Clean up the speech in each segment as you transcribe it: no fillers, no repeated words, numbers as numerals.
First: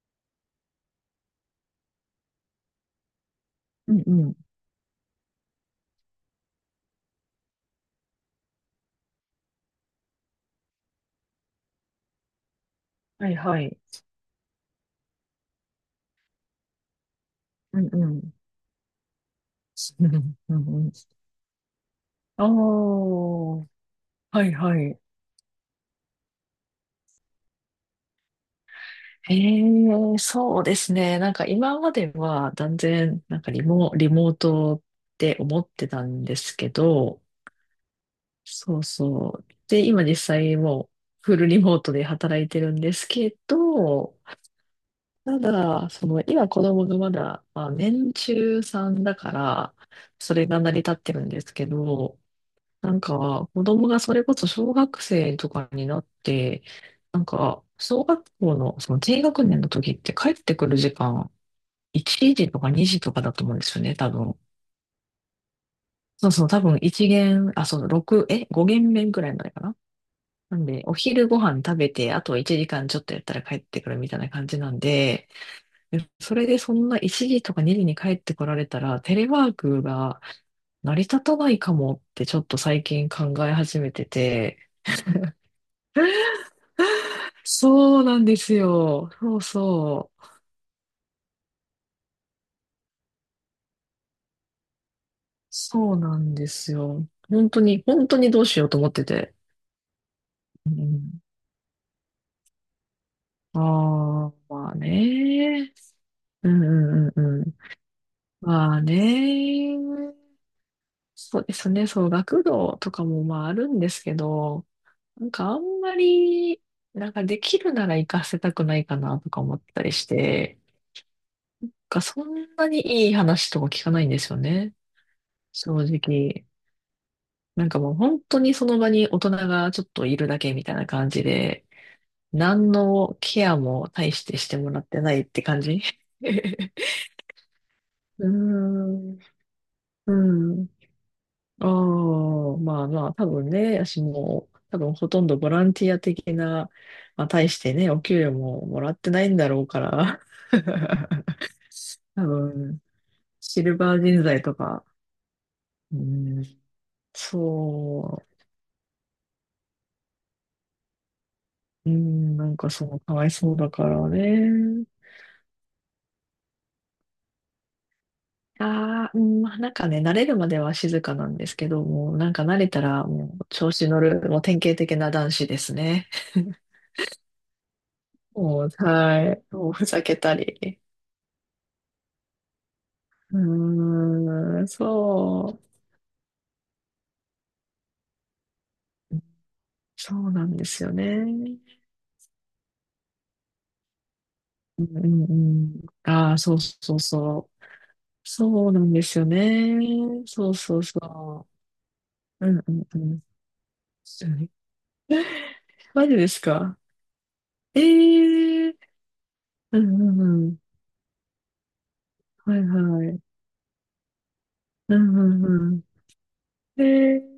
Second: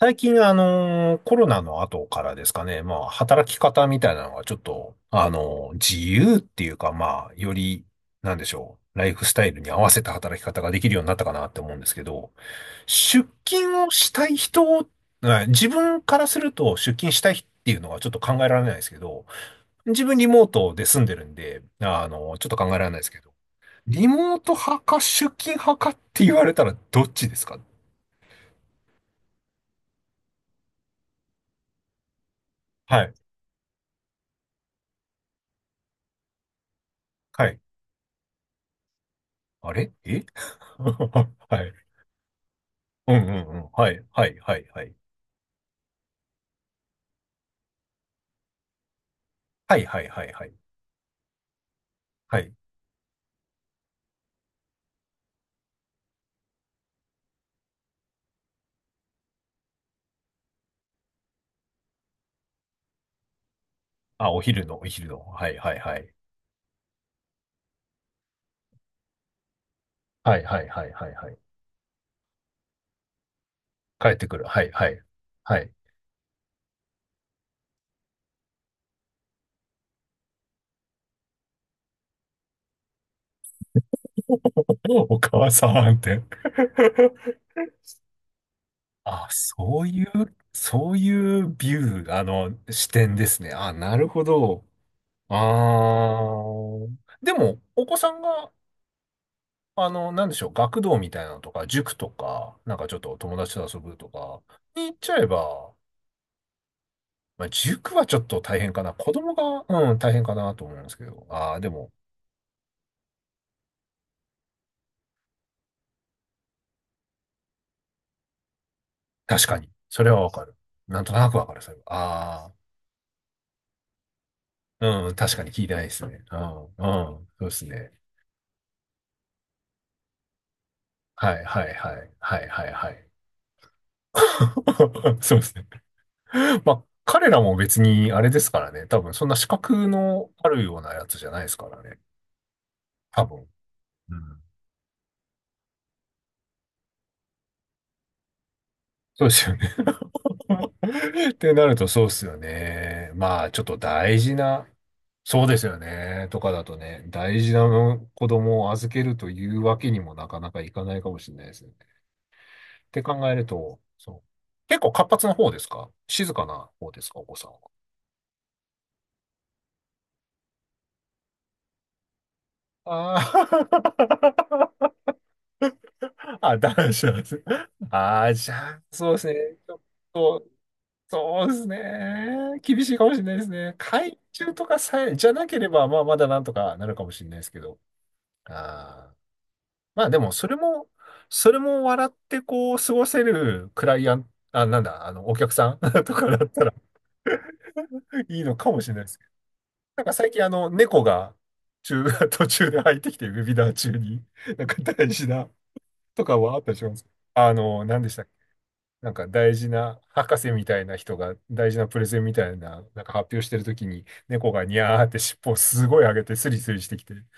最近、コロナの後からですかね、まあ、働き方うみんたういなのん。がちょっと、自由っていうか、まあ、より、なんでしょう、ライフスタイルに合わせた働き方ができるようになったかなって思うんですけど、出はいはい。勤をしたい人、はい、自分からすると出勤したいっていううのんがちうょっと考ん。えられないですけど、自うん分リモーうトでんうん。住んでるんで、あちょっと考えられないですあ、けど、リモーはトい派はい。か出勤派かって言われたらどっちですか？ええ、そうですね。なんか今までは断はい。然、なんかリモートって思ってたんですけど、はい、そうそう。あで、れ今実え。 際 もうはフルリい。モートで働いてるんですうんうんけうん。はい、ど、はい、はい、はい。ただ、その今子供がまだ、まあ、年中さんだから、はい、はい、はい、そはれい。が成り立ってるんですけど、はい。なんか、子供がそれこそ小学生とかになって、なんか、小学校のその低学年の時って帰ってくる時間、1時とか2時とかだと思うんですよね、多あ、分。お昼の、お昼の。はい、はい、はい。そうそう、多分1限、あ、そう、6、5限目ぐらいまでかな。はい、なはんい、はで、い、おはい。昼はい、ご飯食べて、あと1時間ちょっとやったら帰ってくるみ帰ったいてなくる。感じはい、なんはい。で、はい。でそれでそんな1時とか2時に帰ってこられたら、テレワークが成り立たないかもってちょっと最近考え始めてて、お母さんって。そうなんですよ。あ、そうそういそう、う。そういうビュー、あの、視点ですね。あ、なるほど。あそうなんですー。よ。で本も、当に、お子本さ当んにどうが、しようと思ってて。あの、なんでしょう、う学童みたん、いなのとか、塾とか、なんかちょっと友達あと遊ぶとあ、か、まあに行っちゃえば、ね。うんうんうんうまあ、ん。塾はちょっと大変まあかな。子供が、ね。うん、大変かなと思うんですけど。そうでああ、ですね。も、そう、学童とかもまああるんですけど、なんかあんまり、なんかできるなら行かせたくないかなとか確思かっに。たりそしれはわかる。て、なんとなくわかる、なそんれは。かそああ、んなにいい話とか聞かないんですよね。うん、確かに聞いてな正いですね。う直。ん、うん、そうですなんかね。もう本当にその場に大人がちょっといるだけみたいな感じはい、はで、い、はい、はい、は何い、はい。のケアも大してしてもらってな いっそうてです感ね。じ。 うまあ、彼らも別にあーれですからね。多分、ん、そんな資格うのあるん。ようなやつじゃないですあからね。あ、まあまあ、多多分。分ね、私うん。も、多分ほとんどボランティア的な、まあ、大してね、お給料ももらってなそういでんだすよろうね。から、ってなるとそうです多よ分、ね。まあ、ちシょっとルバー大人事材とな、か、そうですようね。とん、かだとね、大事なそ子供を預けるというわけにもなかなかいかないかもしれないですね。っう、うん、なんかそう、てか考わいえるそうだと、からそう。結ね。構活発な方ですか、静かな方ですか、お子さんは？ああ、うん、まあ、なんかね、慣れるまでは静かなんですけど、もうなんか慣れたらもう調あ子乗る、もう典型的な男子ですね。あ。 あ、男子なんです。ああ、じゃもう、あ、そうではすね。い。ちもうょっふざけたと、り。そうですね。厳しいかもしれないですね。う海中ーとん、かさえ、じゃなけそれば、まあ、まだなんとかなるかもしれないですけど。ああ。う。まあそでうも、なそれんですも、よね。それも笑ってこう、過ごせるクライアント、あ、なうんだ、あんの、うお客さん ん。とかああ、だっそうたら そうそう。いいのそかうもなしんれなでいですすけよど。ね。なんか最近あそうの、そう猫がそ中、う。途うん中うでん入うってきん。て、ウェビナー中に、なんか大事な、マジとでかすはあったりか？します。あえの、何でしたっけ？えー。なんか大事うんなうん博う士ん。みたいな人が大事なプレゼンみたはいいな、なんはかい。発表してるときに猫がニャうーって尻んう尾をんうん。すごい上げてスリスリしてきて、ねえ、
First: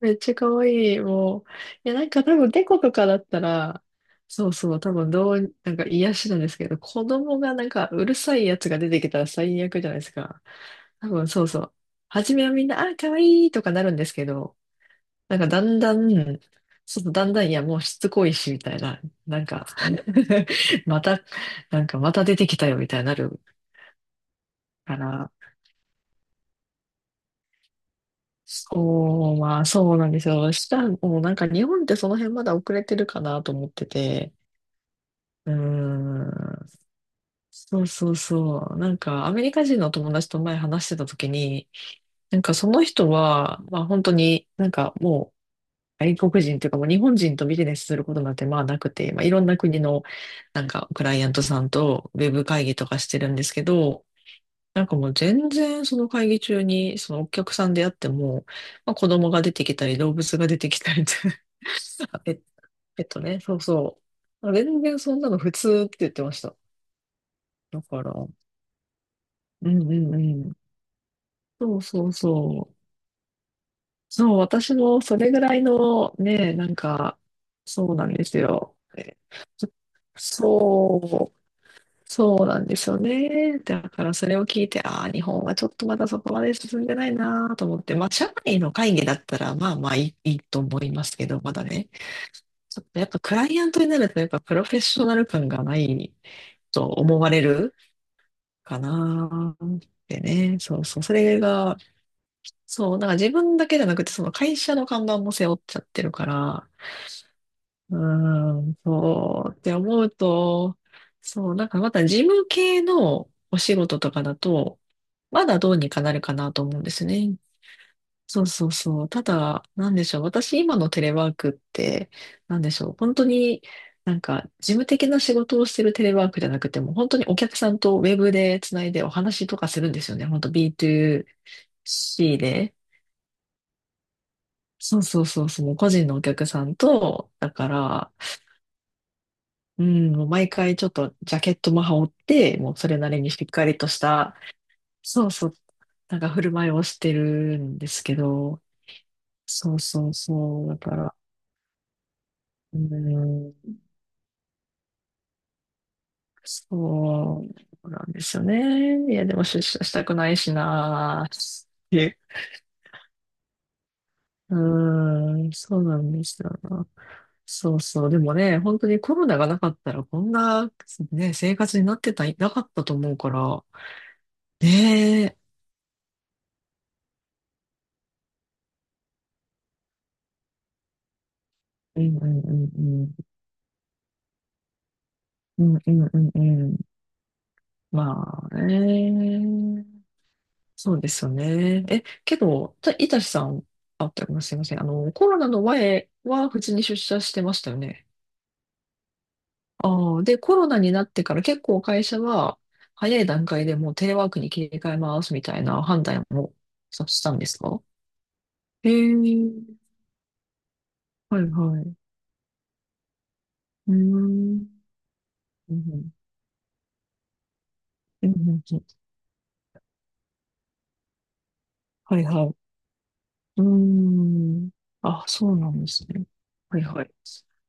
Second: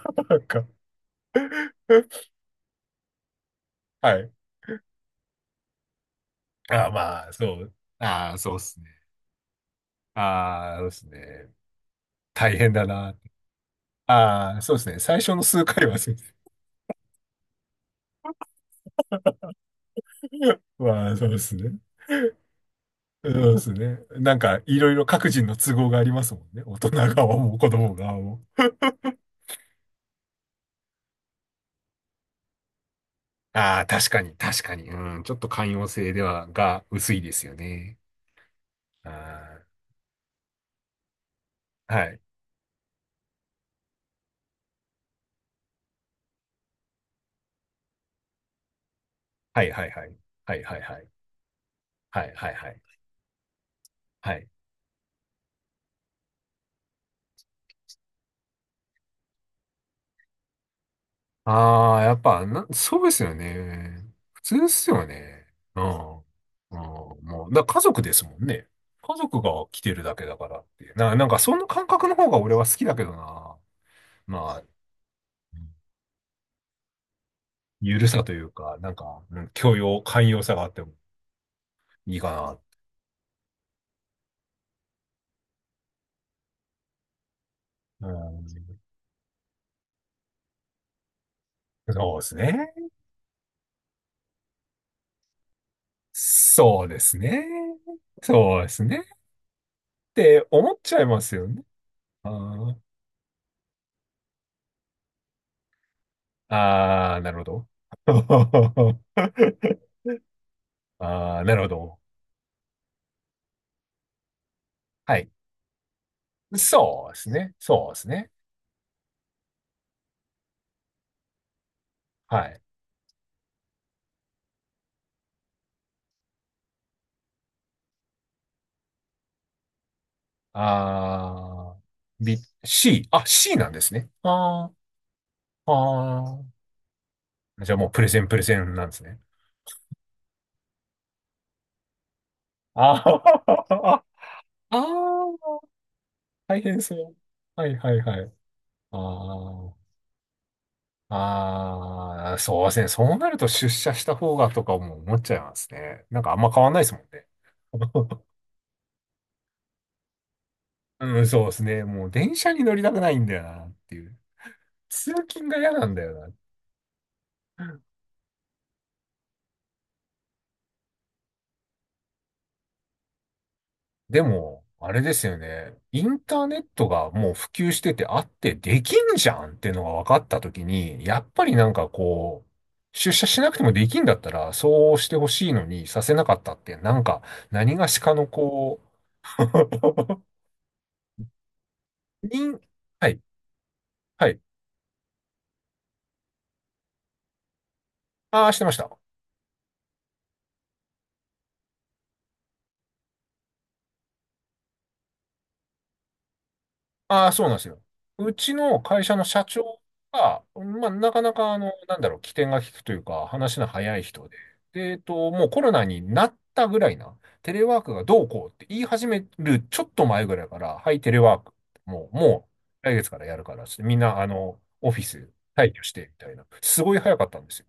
めっ ちゃなん可か、愛い、もう。いや、なんか 多分、猫とかだったら、はい。そうそう、多分、どう、なんか癒しなんですけど、あ、子まあ、供がそなんう。か、うるあさあ、いそうやっつがす出てね。きたら最悪じゃないですか。ああ、そうです多分、そうね。そう。初めは大みん変な、だあ、可な。愛いとかなるんですけあど、あ、そうですね。最初なんのかだ数ん回だはん、そうです。そうそう、だんだん、いや、もうしつこいし、みたいな、なんか ままあ、た、そうですね。なんかまた出てきたよ、みたいになそるうですね。なんか、いろいかろ各ら、人の都合がありますもんね。大人側も子供側も。そう、まあ、そうなんですよ。したら、もうなんか日本ってその辺まだ遅れてるかなと思っああ、て確かて。に、確かに。うん、ちょっとうー寛容性では、ん。が薄いですよそうね。そうそう。なんかアメリカあ人の友達と前話してた時に、あ、はい。なんかその人は、まあ本当になんかもう外国人というかもう日本人とビジネスすることなんてまあなくて、まあいろんなはい、国はい、のはい。はない、んはい、かはクい。ライアントさんとウはェい、ブはい、会は議い。とかしてるんですけど、はい、なんかもう全然その会議中にそのお客さんであっても、まあ、子供が出てきたり動物が出てきたりって ああ、や っペッ、ぱ、な、そペうッでトすよね、そうそね。普う。通で全す然よそんなのね。普う通ん。って言ってました。うん、もう、だから家だ族から、でうすんもんね。家族がう来んてるだうけだかん。らっていう。な、なんか、そのそう感そ覚うの方が俺はそ好う。きだけどな。そう、まあ、私もそれぐらいのね、なんか、そうゆなるんさでとすいうか、よ。なんか、うん、許容、寛容さがあってもそういいそうなかんですよね。だからそれを聞いて、ああ、日本はちょっとまだそこまで進んでないなと思って、まな。あ、社う内の会議だったら、まあまあいいと思いますけど、まだね、ん、そうですね。ちょっとやっぱクライアントになると、やっぱプロフェッショナル感がないそとうです思われね。るそうでかすね。っなっててね、思っそうちゃそう、いそますれよね。が、あー、そう、なんか自分だけじゃなくて、その会社の看板も背負っちゃってるから、あー、なるほど。うーん、そうって思うと、ああ、そなう、るなほんかまど。た事務系のお仕事とかだと、はい。まだどうにかなるかなと思うんですそうですね。ね。そうですね。そうそうそう。ただ、なんでしょう。私、今のテレワークって、はない。んでしょう。本当になんか、事務的な仕事をしてるテレワークじゃなくても、本当にお客さんとウェブでつないでお話とかするんですよね。本当 あー、B2C B、で。C。あ、C なんですね。あー、そうそうそうそう。個人のおあ客さんと、だー。かじゃあもうプレら、ゼンプレゼンなんですね。うん、もう毎回ちょっとジャケットも羽織って、もうそれあなりにしっかりとしー、た、あそうそう、ー、なんか振る大舞い変をそしてう。るはい、んではい、すけはい。ど、あー、そうそうそう。だから、あー、そうでうーすね。そうなると出ん、社した方がとかも思っちゃいますね。なんかあんま変わんないですもんね。そうなんで すよね。いや、でも出社したくないしうん、な。そうですね。もうえ、電車に乗りたくないんだよなっていう。う通ー勤ん、が嫌そうなんなだんよでな。すよな。そうそう。でもね、本当にコロナがなかったら、こんな、ね、生活になってた、なかったと思うから、でも、あれでねすよえ、ね。インターネットがもう普及しててあってできんじゃんっていうのが分かったときに、やっぱりなんかうんうこう、んう出社んしなくてもできんだったら、そうしてほしいうのん、にうさんうんせうなんかったっうて、ん、なんか、何がしかのまあこう、ね。そうですよね。け人、ど、たいはたい、しさん、あ、とはごめい。んすいません。コロナの前は普通に出社してましたよね。ああ、してました。ああ、で、コロナになってから結構会社は早い段階でもうテレワークに切り替えますみたいな判断をさしああ、たんそでうなんすですよ。か？うちのへ会社の社え、長が、まあ、なかなはいか、あの、はい。うなんだろう、機転が利くというか、話のー早い人で、ん。で、もうコロうんナうにん、なったぐらいな、テレワークがどううんうこうんっうて言いん、始めるちょっと前ぐらいから、はい、テレワーク、もう、はいはもい。う、来月からやるかうらーっつって、みんな、あの、ん。オフィあ、スそうな退ん去でしすて、みね。たいな、はすいごいはい。早かったんですよ。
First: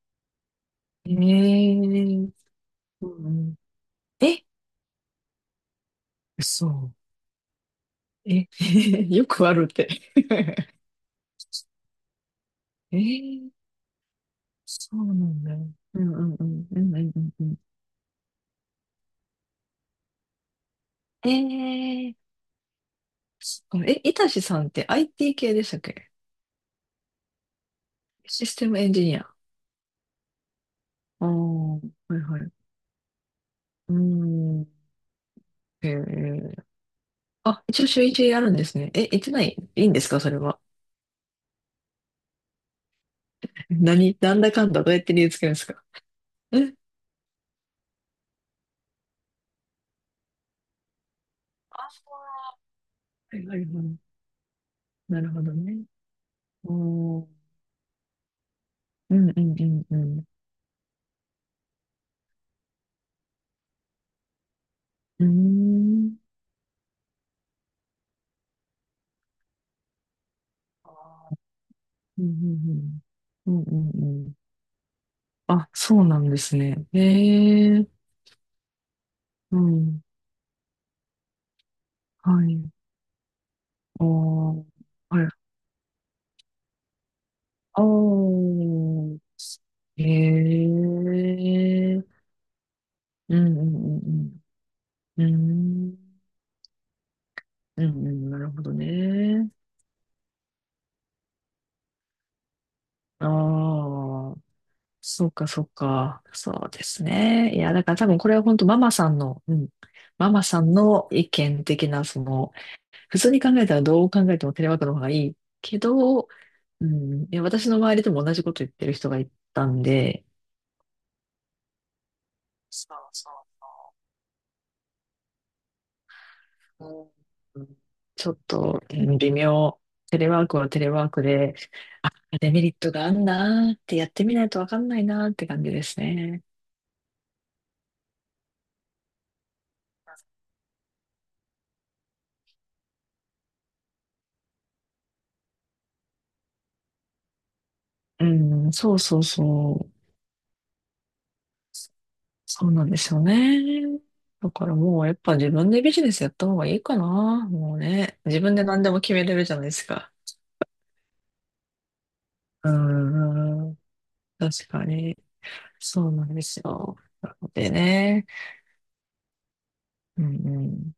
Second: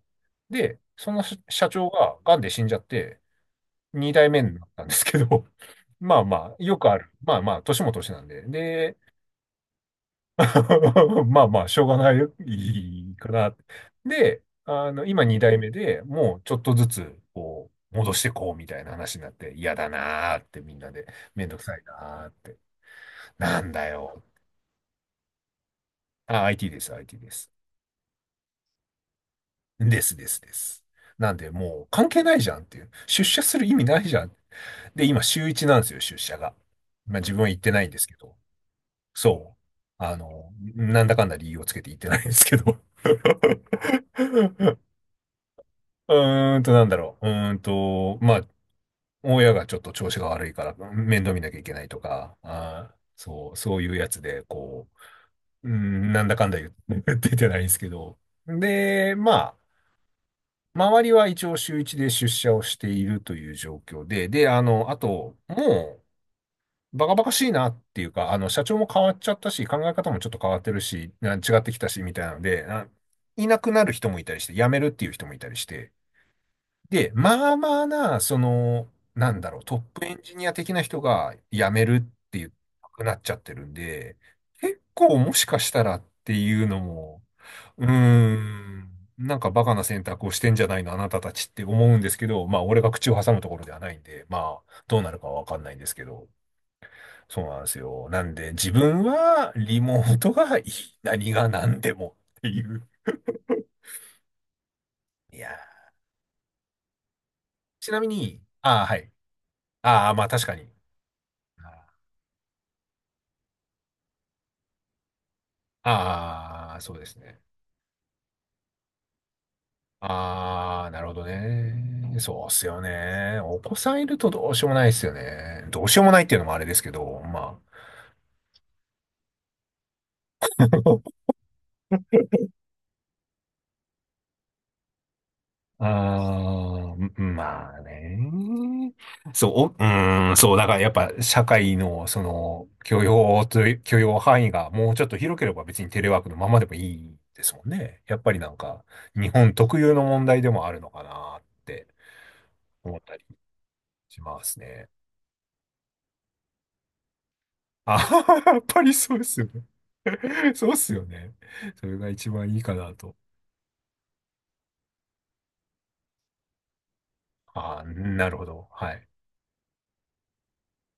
で、えその社社長が、え、癌で死んじゃっうて、んうん。二代目え、になったんですけど、まあまあ、よく嘘。ある。まあまあ、年も年なんで。え、で、よくあるって。まあまあ、しょうがないよえいいかー、な。で、そあの、う今な2んだ。代目でうんうんもううちょっんとうずんうつ、んうんこう、戻してこうみたいな話になって、嫌だなーってみんなで、うん。めんどくさいなーって。なそっんか。だいよ。たしさんって IT 系でしたっけ？あ、IT です、IT です。システムエンジニア？あですですです。あ、なんで、はもう関い係なはいい。じうゃんっていう。出社する意味ーないじゃん。ん。で、今週一なんでえすよ、出社が。ー、まあ自分は行っあ、てな一い応んで週すけ一ど。やるんですね。行ってなそい、う。いいんですあか、それの、は？なんだかんだ理由をつけて行ってないんですけど。何、なんだかん だどうやって理由つけるんですか？うーんと、え、なんだろう。うーんと、まあ、親がちょっと調子が悪いから面倒見なきゃいけなあ、いとか、あー、はいそはう、いはい。そういうやつで、こなるほどう、うーね。ん、なんだかんだ言って おー、出てないんですけど。で、うんまうんあ、うんうん。周りは一応週一で出社をしているという状況で、で、あの、あうーと、もん。う、バカバカしいなっていうか、あの、社長も変わっちゃったし、考え方もちょっと変わってるし、な違ってきたし、みうたんいなので、あ、いうんうなん。うんくなるうん人もいうん。たりして、辞めるっていう人もいたりしあ、て、そうなんですね。で、まあへまあえ、な、その、なんだうろう、トッん。プエンジニア的な人が辞めるってはいう、い。なくなっちゃってるんあで、あ、結構はい。もしかしたらっていうのも、あうーあ、ん、なんかバカな選択をしてんじゃないの、あなたへたちって思うんでえ、すけど、まあ俺が口を挟うむんとこうろではないんで、んまあどうなるうんうかはわかんないんでん。うすけん。ど、そうなんですうんよ。うなん、んなるでほ自ど分ね。はリモートがいい、何が何でもっていう。ああ、そういかやそうー、か。そうですね。いや、だちからな多み分これはに、本当マああ、マはさい。んの、うん。ああ、まあママ確かさに。んの意見的な、その、普通に考えたらどう考えてもテレワークの方がいいけど、ああ、うそうですん。いね。や、私の周りでも同じこと言ってる人がいたんで、ああ、なるほどね。そうっすよそうそね。お子さんいるとどうしようもないですよね。どうしようもないっていうのもあれですけう。ど、まうあ。ん、ちょっと、うん、微妙。テレワークはテレワーク で、あ、デメリットがあんなーってやってみないとわかんないなーって感じであすね。あ、うん、まあね。そう、お、うん、そう、だからやっぱ社会のその許容という、許容範囲がもうちょっと広ければ別にテレワークのままでもいいですもんね。やっうぱりなんん、かそうそう日そ本特う。有の問題でもあるのかなってそうなんで思っすたよりね。しまだすからね。もうやっぱ自分でビジネスやった方がいいかな。もうあ、ね。自 分やっでぱ何でりも決そうでめれするよじゃね。ないですか。そうっすよね。それが一番いいうかなと。ん、確かに。そうなんですよ。なのでああ、ね。なるほど。はい。うんうん。